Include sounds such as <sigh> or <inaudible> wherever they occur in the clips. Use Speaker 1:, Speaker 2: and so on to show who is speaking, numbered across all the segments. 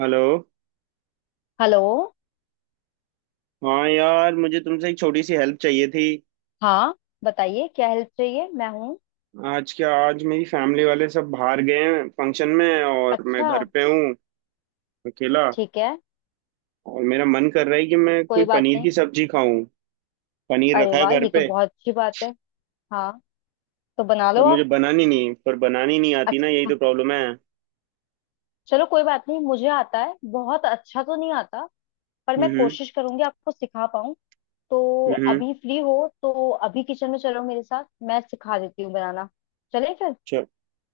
Speaker 1: Hello.
Speaker 2: Hello.
Speaker 1: हाँ यार, मुझे तुमसे एक छोटी सी हेल्प चाहिए थी।
Speaker 2: हाँ, बताइए क्या हेल्प चाहिए, मैं हूँ।
Speaker 1: आज क्या आज मेरी फैमिली वाले सब बाहर गए हैं फंक्शन में, और मैं
Speaker 2: अच्छा।
Speaker 1: घर पे हूँ अकेला।
Speaker 2: ठीक है,
Speaker 1: और मेरा मन कर रहा है कि मैं कोई
Speaker 2: कोई बात
Speaker 1: पनीर
Speaker 2: नहीं।
Speaker 1: की सब्जी खाऊं। पनीर
Speaker 2: अरे
Speaker 1: रखा है
Speaker 2: वाह,
Speaker 1: घर
Speaker 2: ये तो
Speaker 1: पे।
Speaker 2: बहुत अच्छी बात है। हाँ, तो बना
Speaker 1: पर
Speaker 2: लो
Speaker 1: मुझे
Speaker 2: आप।
Speaker 1: बनानी नहीं, पर बनानी नहीं आती ना, यही
Speaker 2: अच्छा,
Speaker 1: तो प्रॉब्लम है।
Speaker 2: चलो कोई बात नहीं, मुझे आता है, बहुत अच्छा तो नहीं आता, पर मैं
Speaker 1: हम्म।
Speaker 2: कोशिश करूंगी आपको सिखा पाऊँ। तो
Speaker 1: हम्म।
Speaker 2: अभी फ्री हो? तो अभी किचन में चलो मेरे साथ, मैं सिखा देती हूँ बनाना। चले फिर।
Speaker 1: चल।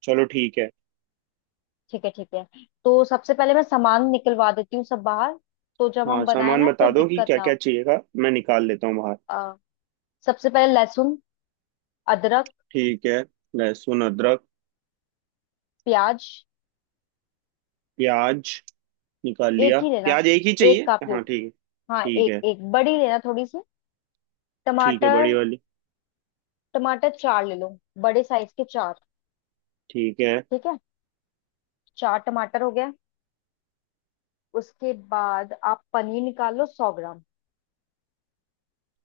Speaker 1: चलो ठीक है।
Speaker 2: ठीक है ठीक है। तो सबसे पहले मैं सामान निकलवा देती हूँ सब बाहर, तो जब
Speaker 1: हाँ,
Speaker 2: हम बनाए
Speaker 1: सामान
Speaker 2: ना, तो
Speaker 1: बता दो कि
Speaker 2: दिक्कत
Speaker 1: क्या
Speaker 2: ना
Speaker 1: क्या
Speaker 2: हो।
Speaker 1: चाहिएगा, मैं निकाल लेता हूँ बाहर।
Speaker 2: अ, सबसे पहले लहसुन, अदरक,
Speaker 1: ठीक है, लहसुन अदरक।
Speaker 2: प्याज।
Speaker 1: प्याज निकाल
Speaker 2: एक
Speaker 1: लिया।
Speaker 2: ही लेना,
Speaker 1: प्याज एक ही
Speaker 2: एक
Speaker 1: चाहिए?
Speaker 2: काप लो।
Speaker 1: हाँ, ठीक है
Speaker 2: हाँ,
Speaker 1: ठीक
Speaker 2: एक
Speaker 1: है।
Speaker 2: एक बड़ी लेना, थोड़ी सी।
Speaker 1: ठीक है बड़ी
Speaker 2: टमाटर,
Speaker 1: वाली।
Speaker 2: टमाटर चार ले लो, बड़े साइज के चार।
Speaker 1: ठीक है।
Speaker 2: ठीक है, चार टमाटर हो गया। उसके बाद आप पनीर निकाल लो, 100 ग्राम।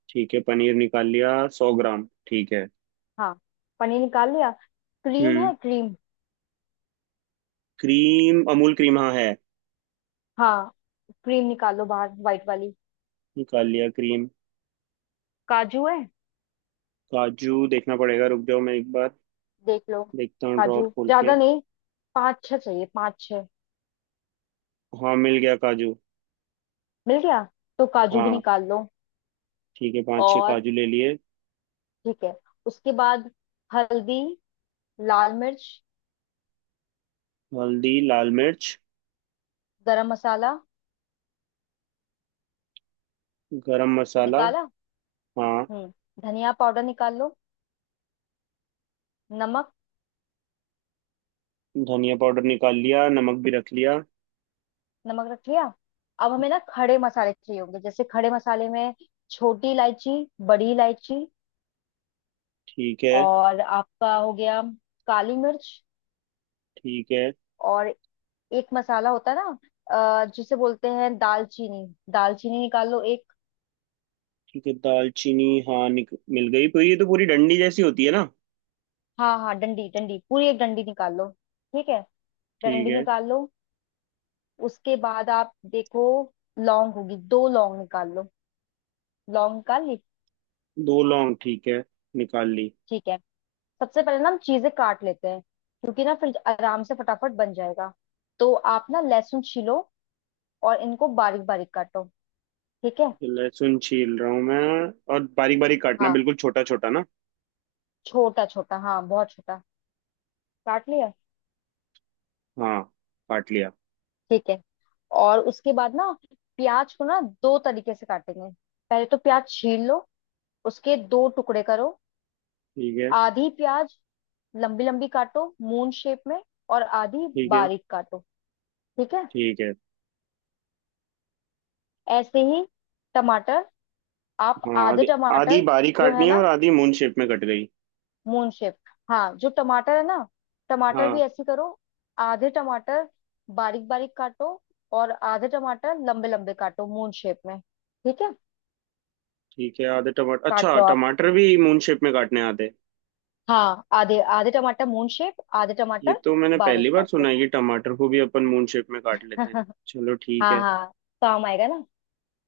Speaker 1: ठीक है, पनीर निकाल लिया। 100 ग्राम, ठीक है।
Speaker 2: हाँ, पनीर निकाल लिया। क्रीम
Speaker 1: हम्म।
Speaker 2: है क्रीम?
Speaker 1: क्रीम, अमूल क्रीम हाँ है।
Speaker 2: हाँ, क्रीम निकाल लो बाहर, वाइट वाली।
Speaker 1: निकाल लिया क्रीम।
Speaker 2: काजू है?
Speaker 1: काजू देखना पड़ेगा, रुक जाओ मैं एक बार
Speaker 2: देख लो।
Speaker 1: देखता हूँ ड्रॉर
Speaker 2: काजू
Speaker 1: खोल के।
Speaker 2: ज्यादा नहीं, पाँच छह चाहिए, पाँच छह।
Speaker 1: हाँ मिल गया काजू।
Speaker 2: मिल गया, तो काजू भी
Speaker 1: हाँ,
Speaker 2: निकाल लो।
Speaker 1: ठीक है, पांच छह
Speaker 2: और
Speaker 1: काजू ले लिए।
Speaker 2: ठीक है, उसके बाद हल्दी, लाल मिर्च,
Speaker 1: हल्दी लाल मिर्च।
Speaker 2: गरम मसाला
Speaker 1: गरम मसाला।
Speaker 2: निकाला।
Speaker 1: हाँ।
Speaker 2: हम्म। धनिया पाउडर निकाल लो, नमक।
Speaker 1: धनिया पाउडर निकाल लिया, नमक भी रख लिया।
Speaker 2: नमक रख लिया। अब हमें ना खड़े मसाले चाहिए होंगे, जैसे खड़े मसाले में छोटी इलायची, बड़ी इलायची,
Speaker 1: ठीक है।
Speaker 2: और आपका हो गया काली मिर्च,
Speaker 1: ठीक है।
Speaker 2: और एक मसाला होता है ना, जिसे बोलते हैं दालचीनी। दालचीनी निकाल लो एक।
Speaker 1: ठीक है, दालचीनी हाँ मिल गई। तो ये तो पूरी डंडी जैसी होती है ना?
Speaker 2: हाँ हाँ, डंडी डंडी पूरी, एक डंडी निकाल लो। ठीक है,
Speaker 1: ठीक
Speaker 2: डंडी
Speaker 1: है।
Speaker 2: निकाल लो। उसके बाद आप देखो लौंग होगी, दो लौंग निकाल लो, लौंग निकाल ली।
Speaker 1: दो लौंग, ठीक है, निकाल ली।
Speaker 2: ठीक है। सबसे पहले ना हम चीजें काट लेते हैं, क्योंकि ना फिर आराम से फटाफट बन जाएगा। तो आप ना लहसुन छीलो, और इनको बारीक बारीक काटो। ठीक है।
Speaker 1: लहसुन छील रहा हूँ मैं। और बारीक बारीक काटना,
Speaker 2: हाँ,
Speaker 1: बिल्कुल छोटा छोटा ना?
Speaker 2: छोटा छोटा, हाँ बहुत छोटा। काट लिया?
Speaker 1: हाँ, काट लिया।
Speaker 2: ठीक है। और उसके बाद ना प्याज को ना दो तरीके से काटेंगे। पहले तो प्याज छील लो, उसके दो टुकड़े करो।
Speaker 1: ठीक है।
Speaker 2: आधी प्याज लंबी लंबी काटो, मून शेप में, और आधी
Speaker 1: ठीक है।
Speaker 2: बारीक काटो। ठीक है,
Speaker 1: ठीक है।
Speaker 2: ऐसे ही। टमाटर, आप
Speaker 1: हाँ
Speaker 2: आधे
Speaker 1: आधी। आधी
Speaker 2: टमाटर
Speaker 1: बारीक
Speaker 2: जो है
Speaker 1: काटनी है और
Speaker 2: ना
Speaker 1: आधी मून शेप में कट गई।
Speaker 2: मून शेप, हाँ जो टमाटर है ना, टमाटर भी
Speaker 1: हाँ।
Speaker 2: ऐसे करो। आधे टमाटर बारीक बारीक काटो, और आधे टमाटर लंबे लंबे काटो मून शेप में। ठीक है,
Speaker 1: ठीक है। आधे टमाटर,
Speaker 2: काट
Speaker 1: अच्छा
Speaker 2: लो आप।
Speaker 1: टमाटर भी मून शेप में काटने आते हैं।
Speaker 2: हाँ, आधे आधे टमाटर मून शेप, आधे
Speaker 1: ये
Speaker 2: टमाटर
Speaker 1: तो मैंने
Speaker 2: बारीक
Speaker 1: पहली बार
Speaker 2: काट लो।
Speaker 1: सुना है कि टमाटर को भी अपन मून शेप में काट लेते हैं।
Speaker 2: <laughs>
Speaker 1: चलो ठीक
Speaker 2: हाँ
Speaker 1: है।
Speaker 2: हाँ, काम आएगा ना।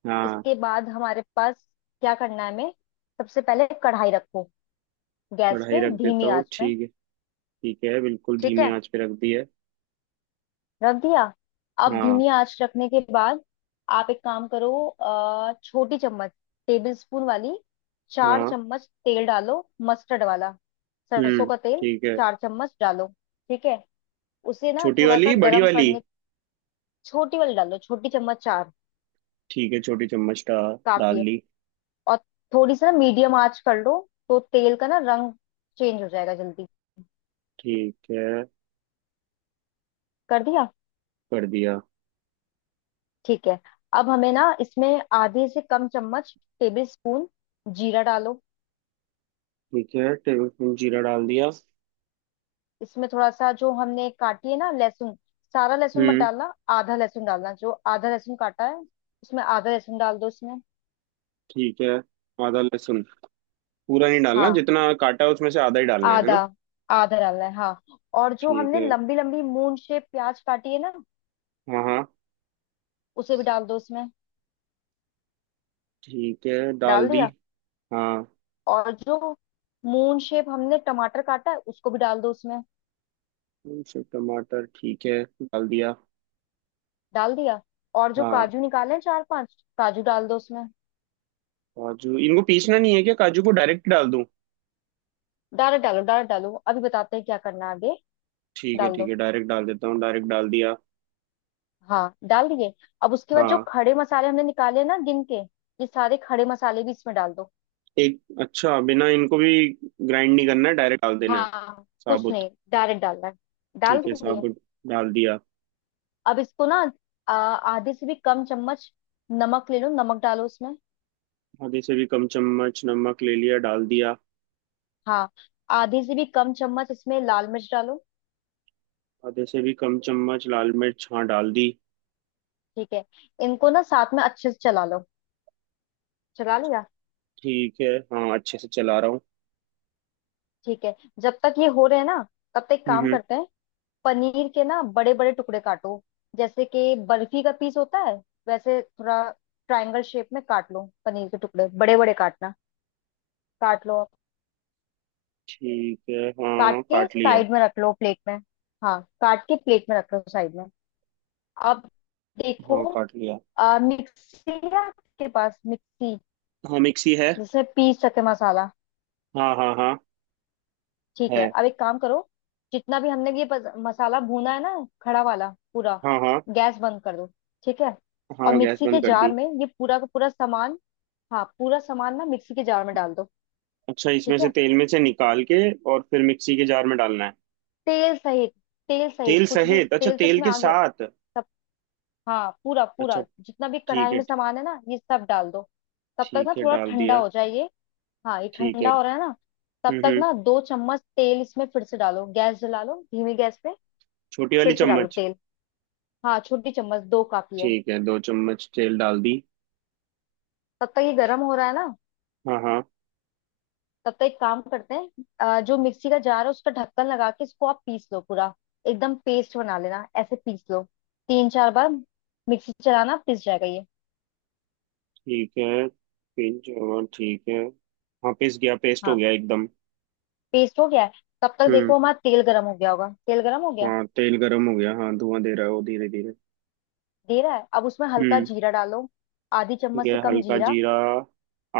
Speaker 1: हाँ।
Speaker 2: इसके बाद हमारे पास क्या करना है हमें, सबसे पहले कढ़ाई रखो गैस
Speaker 1: कढ़ाई
Speaker 2: पे
Speaker 1: रख देता
Speaker 2: धीमी
Speaker 1: हूँ,
Speaker 2: आंच में।
Speaker 1: ठीक है। ठीक है, बिल्कुल
Speaker 2: ठीक
Speaker 1: धीमी
Speaker 2: है,
Speaker 1: आंच पे रख दी है।
Speaker 2: रख दिया। अब
Speaker 1: हाँ
Speaker 2: धीमी आंच रखने के बाद आप एक काम करो, छोटी चम्मच टेबल स्पून वाली, चार
Speaker 1: हाँ।
Speaker 2: चम्मच तेल डालो, मस्टर्ड वाला, सरसों
Speaker 1: हम्म।
Speaker 2: का तेल।
Speaker 1: ठीक है।
Speaker 2: चार चम्मच डालो। ठीक है, उसे ना
Speaker 1: छोटी
Speaker 2: थोड़ा सा
Speaker 1: वाली बड़ी
Speaker 2: गरम
Speaker 1: वाली?
Speaker 2: करने। छोटी वाली डालो, छोटी चम्मच चार
Speaker 1: ठीक है, छोटी चम्मच का, डाल
Speaker 2: काफी है।
Speaker 1: ली।
Speaker 2: और थोड़ी सी ना मीडियम आंच कर लो, तो तेल का ना रंग चेंज हो जाएगा जल्दी।
Speaker 1: ठीक है,
Speaker 2: कर दिया?
Speaker 1: कर दिया।
Speaker 2: ठीक है। अब हमें ना इसमें आधे से कम चम्मच टेबल स्पून जीरा डालो।
Speaker 1: ठीक है, टेबल स्पून जीरा डाल दिया।
Speaker 2: इसमें थोड़ा सा जो हमने काटी है ना लहसुन, सारा लहसुन मत
Speaker 1: हम्म।
Speaker 2: डालना, आधा लहसुन डालना, जो आधा लहसुन काटा है उसमें, आधा लहसुन डाल दो इसमें।
Speaker 1: ठीक है, आधा लहसुन, पूरा नहीं डालना,
Speaker 2: हाँ,
Speaker 1: जितना काटा है उसमें से आधा ही डालना है
Speaker 2: आधा,
Speaker 1: ना?
Speaker 2: आधा डालना है हाँ। और जो
Speaker 1: ठीक
Speaker 2: हमने
Speaker 1: है।
Speaker 2: लंबी लंबी मून शेप प्याज काटी है ना,
Speaker 1: हाँ हाँ।
Speaker 2: उसे भी डाल दो इसमें।
Speaker 1: ठीक है, डाल
Speaker 2: डाल
Speaker 1: दी।
Speaker 2: दिया।
Speaker 1: हाँ,
Speaker 2: और जो मून शेप हमने टमाटर काटा है, उसको भी डाल दो उसमें।
Speaker 1: सब टमाटर, ठीक है डाल दिया।
Speaker 2: डाल दिया। और जो
Speaker 1: हाँ,
Speaker 2: काजू निकाले हैं, चार पांच काजू डाल दो उसमें।
Speaker 1: काजू इनको पीसना नहीं है क्या? काजू को डायरेक्ट डाल दूं?
Speaker 2: डायरेक्ट डालो, डायरेक्ट डालो, अभी बताते हैं क्या करना है आगे।
Speaker 1: ठीक है
Speaker 2: डाल दो।
Speaker 1: ठीक है, डायरेक्ट डाल देता हूँ, डायरेक्ट डाल दिया।
Speaker 2: हाँ, डाल दिए। अब उसके बाद जो
Speaker 1: हाँ,
Speaker 2: खड़े मसाले हमने निकाले ना गिन के, ये सारे खड़े मसाले भी इसमें डाल दो।
Speaker 1: एक अच्छा, बिना इनको भी ग्राइंड नहीं करना है, डायरेक्ट डाल देना है
Speaker 2: हाँ, कुछ
Speaker 1: साबुत।
Speaker 2: नहीं, डायरेक्ट डालना है। डाल
Speaker 1: ठीक है
Speaker 2: दिए।
Speaker 1: साबुत, डाल दिया।
Speaker 2: अब इसको ना आधे से भी कम चम्मच नमक ले लो, नमक डालो इसमें।
Speaker 1: आधे से भी कम चम्मच नमक ले लिया, डाल दिया।
Speaker 2: हाँ, आधे से भी कम चम्मच इसमें लाल मिर्च डालो।
Speaker 1: आधे से भी कम चम्मच लाल मिर्च, हाँ डाल दी।
Speaker 2: ठीक है, इनको ना साथ में अच्छे से चला लो। चला लिया?
Speaker 1: ठीक है। हाँ अच्छे से चला रहा हूँ।
Speaker 2: ठीक है। जब तक ये हो रहे हैं ना, तब तक एक
Speaker 1: हम्म
Speaker 2: काम
Speaker 1: हम्म,
Speaker 2: करते हैं, पनीर के ना बड़े बड़े टुकड़े काटो। जैसे कि बर्फी का पीस होता है, वैसे थोड़ा ट्रायंगल शेप में काट लो, पनीर के टुकड़े बड़े बड़े काटना। काट लो।
Speaker 1: ठीक है,
Speaker 2: काट
Speaker 1: हाँ
Speaker 2: के
Speaker 1: काट लिया।
Speaker 2: साइड में रख लो प्लेट में। हाँ, काट के प्लेट में रख लो साइड में। अब देखो,
Speaker 1: हाँ काट लिया।
Speaker 2: मिक्सी है आपके पास मिक्सी,
Speaker 1: हाँ मिक्सी है।
Speaker 2: जिससे पीस सके मसाला।
Speaker 1: हाँ हाँ हाँ,
Speaker 2: ठीक है,
Speaker 1: है।
Speaker 2: अब एक काम करो, जितना भी हमने ये मसाला भूना है ना खड़ा वाला पूरा,
Speaker 1: हाँ हाँ।
Speaker 2: गैस बंद कर दो। ठीक है, और
Speaker 1: हाँ, गैस
Speaker 2: मिक्सी
Speaker 1: बंद
Speaker 2: के
Speaker 1: कर दी।
Speaker 2: जार में ये पूरा का पूरा सामान, हाँ पूरा सामान ना मिक्सी के जार में डाल दो।
Speaker 1: अच्छा, इसमें
Speaker 2: ठीक
Speaker 1: से
Speaker 2: है,
Speaker 1: तेल में से निकाल के और फिर मिक्सी के जार में डालना है?
Speaker 2: तेल सहित, तेल सहित,
Speaker 1: तेल
Speaker 2: कुछ भी,
Speaker 1: सहित, अच्छा,
Speaker 2: तेल तो
Speaker 1: तेल
Speaker 2: इसमें
Speaker 1: के
Speaker 2: आ गया
Speaker 1: साथ।
Speaker 2: सब। हाँ पूरा
Speaker 1: अच्छा,
Speaker 2: पूरा, जितना भी
Speaker 1: ठीक
Speaker 2: कढ़ाई
Speaker 1: है।
Speaker 2: में सामान है ना, ये सब डाल दो। तब तक ना
Speaker 1: ठीक है
Speaker 2: थोड़ा
Speaker 1: डाल
Speaker 2: ठंडा
Speaker 1: दिया।
Speaker 2: हो जाए ये। हाँ ये
Speaker 1: ठीक है।
Speaker 2: ठंडा हो रहा है ना, तब तक
Speaker 1: हम्म,
Speaker 2: ना दो चम्मच तेल इसमें फिर से डालो, गैस जला लो धीमी गैस पे।
Speaker 1: छोटी वाली
Speaker 2: फिर से डालो
Speaker 1: चम्मच?
Speaker 2: तेल, हाँ छोटी चम्मच दो काफी है।
Speaker 1: ठीक है, दो चम्मच तेल डाल दी।
Speaker 2: तब तक ये गर्म हो रहा है ना,
Speaker 1: हाँ हाँ।
Speaker 2: तब तो एक काम करते हैं, जो मिक्सी का जार है, उसका ढक्कन लगा के इसको आप पीस लो पूरा, एकदम पेस्ट बना लेना, ऐसे पीस लो। तीन चार बार मिक्सी चलाना, पिस जाएगा ये।
Speaker 1: ठीक है। पिंच और ठीक है। हाँ पिस गया, पेस्ट हो
Speaker 2: हाँ,
Speaker 1: गया एकदम।
Speaker 2: पेस्ट हो गया है। तब तक
Speaker 1: हम्म।
Speaker 2: देखो हमारा तेल गर्म हो गया होगा, तेल गर्म हो गया।
Speaker 1: हाँ तेल गर्म हो गया, हाँ धुआं दे रहा है वो धीरे धीरे।
Speaker 2: दे रहा है, अब उसमें हल्का
Speaker 1: हम्म।
Speaker 2: जीरा डालो, आधी
Speaker 1: ठीक
Speaker 2: चम्मच से
Speaker 1: है
Speaker 2: कम
Speaker 1: हल्का
Speaker 2: जीरा।
Speaker 1: जीरा,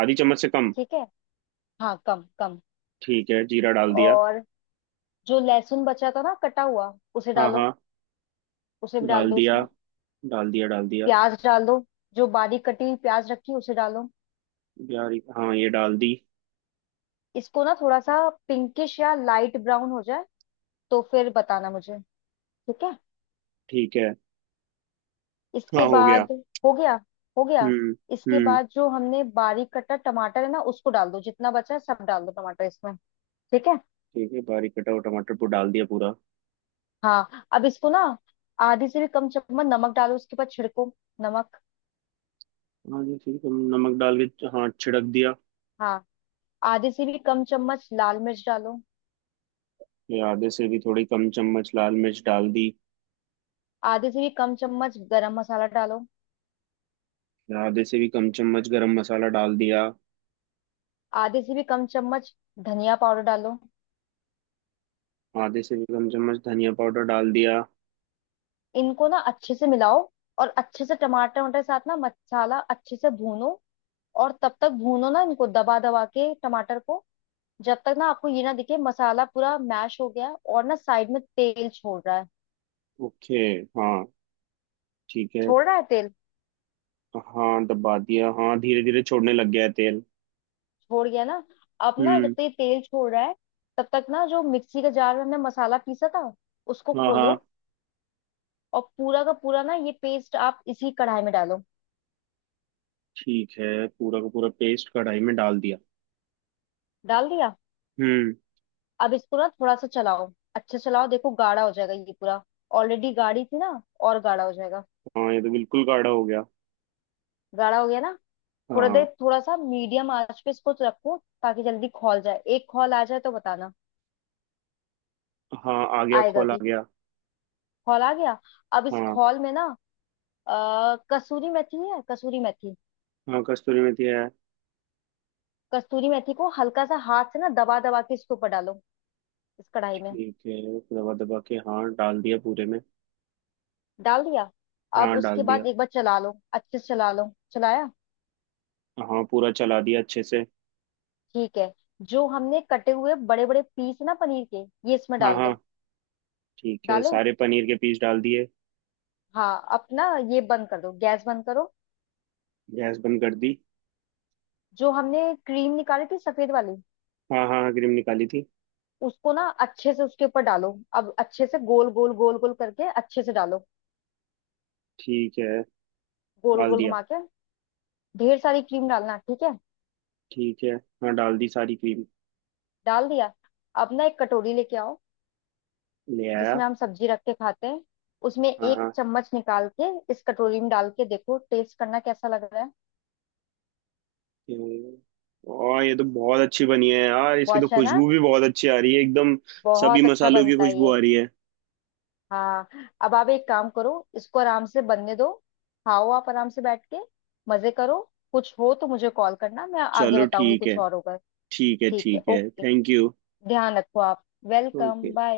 Speaker 1: आधी चम्मच से कम।
Speaker 2: ठीक है, हाँ कम कम।
Speaker 1: ठीक है, जीरा डाल दिया।
Speaker 2: और जो लहसुन बचा था ना कटा हुआ, उसे
Speaker 1: हाँ
Speaker 2: डालो,
Speaker 1: हाँ।
Speaker 2: उसे भी डाल
Speaker 1: डाल
Speaker 2: दो
Speaker 1: दिया,
Speaker 2: उसमें।
Speaker 1: डाल दिया डाल दिया।
Speaker 2: प्याज डाल दो, जो बारीक कटी हुई प्याज रखी है, उसे डालो।
Speaker 1: यार, हाँ ये डाल दी।
Speaker 2: इसको ना थोड़ा सा पिंकिश या लाइट ब्राउन हो जाए, तो फिर बताना मुझे। ठीक है,
Speaker 1: ठीक है।
Speaker 2: इसके
Speaker 1: हाँ हो गया।
Speaker 2: बाद हो गया? हो गया।
Speaker 1: हम्म।
Speaker 2: इसके
Speaker 1: हम्म।
Speaker 2: बाद जो हमने बारीक कटा टमाटर है ना, उसको डाल दो, जितना बचा है सब डाल दो टमाटर इसमें। ठीक है।
Speaker 1: ठीक है, बारीक कटा हुआ टमाटर को डाल दिया पूरा।
Speaker 2: हाँ, अब इसको ना आधी से भी कम चम्मच नमक डालो, उसके बाद छिड़को नमक।
Speaker 1: हाँ जी ठीक है, नमक डाल के हाँ छिड़क दिया।
Speaker 2: हाँ, आधे से भी कम चम्मच लाल मिर्च डालो।
Speaker 1: फिर आधे से भी थोड़ी कम चम्मच लाल मिर्च डाल दी।
Speaker 2: आधे से भी कम चम्मच गरम मसाला डालो।
Speaker 1: फिर आधे से भी कम चम्मच गरम मसाला डाल दिया।
Speaker 2: आधे से भी कम चम्मच धनिया पाउडर डालो।
Speaker 1: आधे से भी कम चम्मच धनिया पाउडर डाल दिया।
Speaker 2: इनको ना अच्छे से मिलाओ, और अच्छे से टमाटर, टमाटर के साथ ना मसाला अच्छे से भूनो। और तब तक भूनो ना, इनको दबा दबा के टमाटर को, जब तक ना आपको ये ना दिखे मसाला पूरा मैश हो गया है, और ना साइड में तेल छोड़ रहा है।
Speaker 1: ओके। हाँ। ठीक है।
Speaker 2: छोड़ रहा है तेल?
Speaker 1: हाँ दबा दिया, हाँ धीरे धीरे छोड़ने लग गया है तेल।
Speaker 2: छोड़ गया ना। अब ना जब
Speaker 1: हम्म।
Speaker 2: तक ये तेल छोड़ रहा है, तब तक ना जो मिक्सी के जार में हमने मसाला पीसा था, उसको
Speaker 1: हाँ हाँ।
Speaker 2: खोलो, और पूरा का पूरा ना ये पेस्ट आप इसी कढ़ाई में डालो।
Speaker 1: ठीक है, पूरा का पूरा पेस्ट कढ़ाई में डाल दिया।
Speaker 2: डाल दिया।
Speaker 1: हम्म।
Speaker 2: अब इसको ना थोड़ा सा चलाओ, अच्छा चलाओ, देखो गाढ़ा हो जाएगा ये पूरा। ऑलरेडी गाढ़ी थी ना, और गाढ़ा हो जाएगा।
Speaker 1: हाँ ये तो बिल्कुल गाढ़ा हो गया।
Speaker 2: गाढ़ा हो गया ना। थोड़ा
Speaker 1: हाँ।
Speaker 2: देर थोड़ा सा मीडियम आंच पे इसको तो रखो, ताकि जल्दी खौल जाए, एक खौल आ जाए तो बताना।
Speaker 1: हाँ आ गया,
Speaker 2: आएगा
Speaker 1: खोल आ
Speaker 2: भी।
Speaker 1: गया।
Speaker 2: खौल आ गया। अब इस
Speaker 1: हाँ।
Speaker 2: खौल में ना कसूरी मेथी है? कसूरी मेथी।
Speaker 1: हाँ कस्तूरी मेथी है।
Speaker 2: कसूरी मेथी को हल्का सा हाथ से ना दबा दबा के इसके ऊपर डालो, इस कढ़ाई में।
Speaker 1: ठीक है, दबा दबा के हाँ डाल दिया पूरे में।
Speaker 2: डाल दिया।
Speaker 1: हाँ
Speaker 2: अब उसके
Speaker 1: डाल दिया।
Speaker 2: बाद एक बार चला लो, अच्छे से चला लो। चलाया?
Speaker 1: हाँ पूरा चला दिया अच्छे से।
Speaker 2: ठीक है। जो हमने कटे हुए बड़े बड़े पीस ना पनीर के, ये इसमें
Speaker 1: हाँ
Speaker 2: डाल
Speaker 1: हाँ,
Speaker 2: दो।
Speaker 1: ठीक है
Speaker 2: डाले?
Speaker 1: सारे पनीर के पीस डाल दिए।
Speaker 2: हाँ, अपना ये बंद कर दो, गैस बंद करो।
Speaker 1: गैस बंद कर दी।
Speaker 2: जो हमने क्रीम निकाली थी सफेद वाली,
Speaker 1: हाँ हाँ क्रीम निकाली थी।
Speaker 2: उसको ना अच्छे से उसके ऊपर डालो, अब अच्छे से गोल गोल गोल गोल करके अच्छे से डालो,
Speaker 1: ठीक है
Speaker 2: गोल
Speaker 1: डाल
Speaker 2: गोल
Speaker 1: दिया।
Speaker 2: घुमा के। ढेर सारी क्रीम डालना, ठीक है।
Speaker 1: ठीक है, हाँ डाल दी सारी क्रीम।
Speaker 2: डाल दिया। अब ना एक कटोरी लेके आओ,
Speaker 1: ले आया।
Speaker 2: जिसमें हम सब्जी रख के खाते हैं, उसमें
Speaker 1: हाँ
Speaker 2: एक
Speaker 1: हाँ।
Speaker 2: चम्मच निकाल के इस कटोरी में डाल के देखो, टेस्ट करना कैसा लग रहा है।
Speaker 1: हम्म। और ये तो बहुत अच्छी बनी है यार, इसकी
Speaker 2: बहुत
Speaker 1: तो
Speaker 2: अच्छा है ना,
Speaker 1: खुशबू भी बहुत अच्छी आ रही है एकदम। सभी
Speaker 2: बहुत अच्छा
Speaker 1: मसालों की
Speaker 2: बनता है
Speaker 1: खुशबू
Speaker 2: ये।
Speaker 1: आ रही है।
Speaker 2: हाँ, अब आप एक काम करो, इसको आराम से बनने दो, खाओ आप आराम से बैठ के, मजे करो। कुछ हो तो मुझे कॉल करना, मैं आगे
Speaker 1: चलो
Speaker 2: बताऊंगी
Speaker 1: ठीक है।
Speaker 2: कुछ और होगा।
Speaker 1: ठीक है
Speaker 2: ठीक है,
Speaker 1: ठीक है,
Speaker 2: ओके,
Speaker 1: थैंक यू।
Speaker 2: ध्यान रखो आप।
Speaker 1: ओके।
Speaker 2: Welcome, bye.